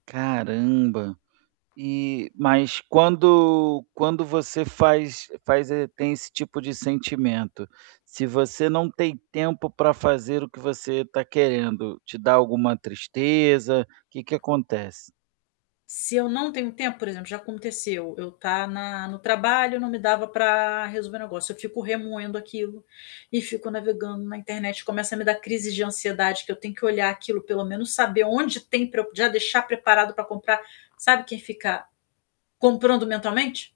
Caramba. E mas quando quando você faz faz eh, tem esse tipo de sentimento, se você não tem tempo pra fazer o que você está querendo, te dá alguma tristeza, que que acontece? Se eu não tenho tempo, por exemplo, já aconteceu, eu estar na no trabalho, não me dava para resolver o negócio, eu fico remoendo aquilo e fico navegando na internet, começa a me dar crises de ansiedade que eu tenho que olhar aquilo, pelo menos saber onde tem para eu já deixar preparado para comprar. Sabe quem fica comprando mentalmente?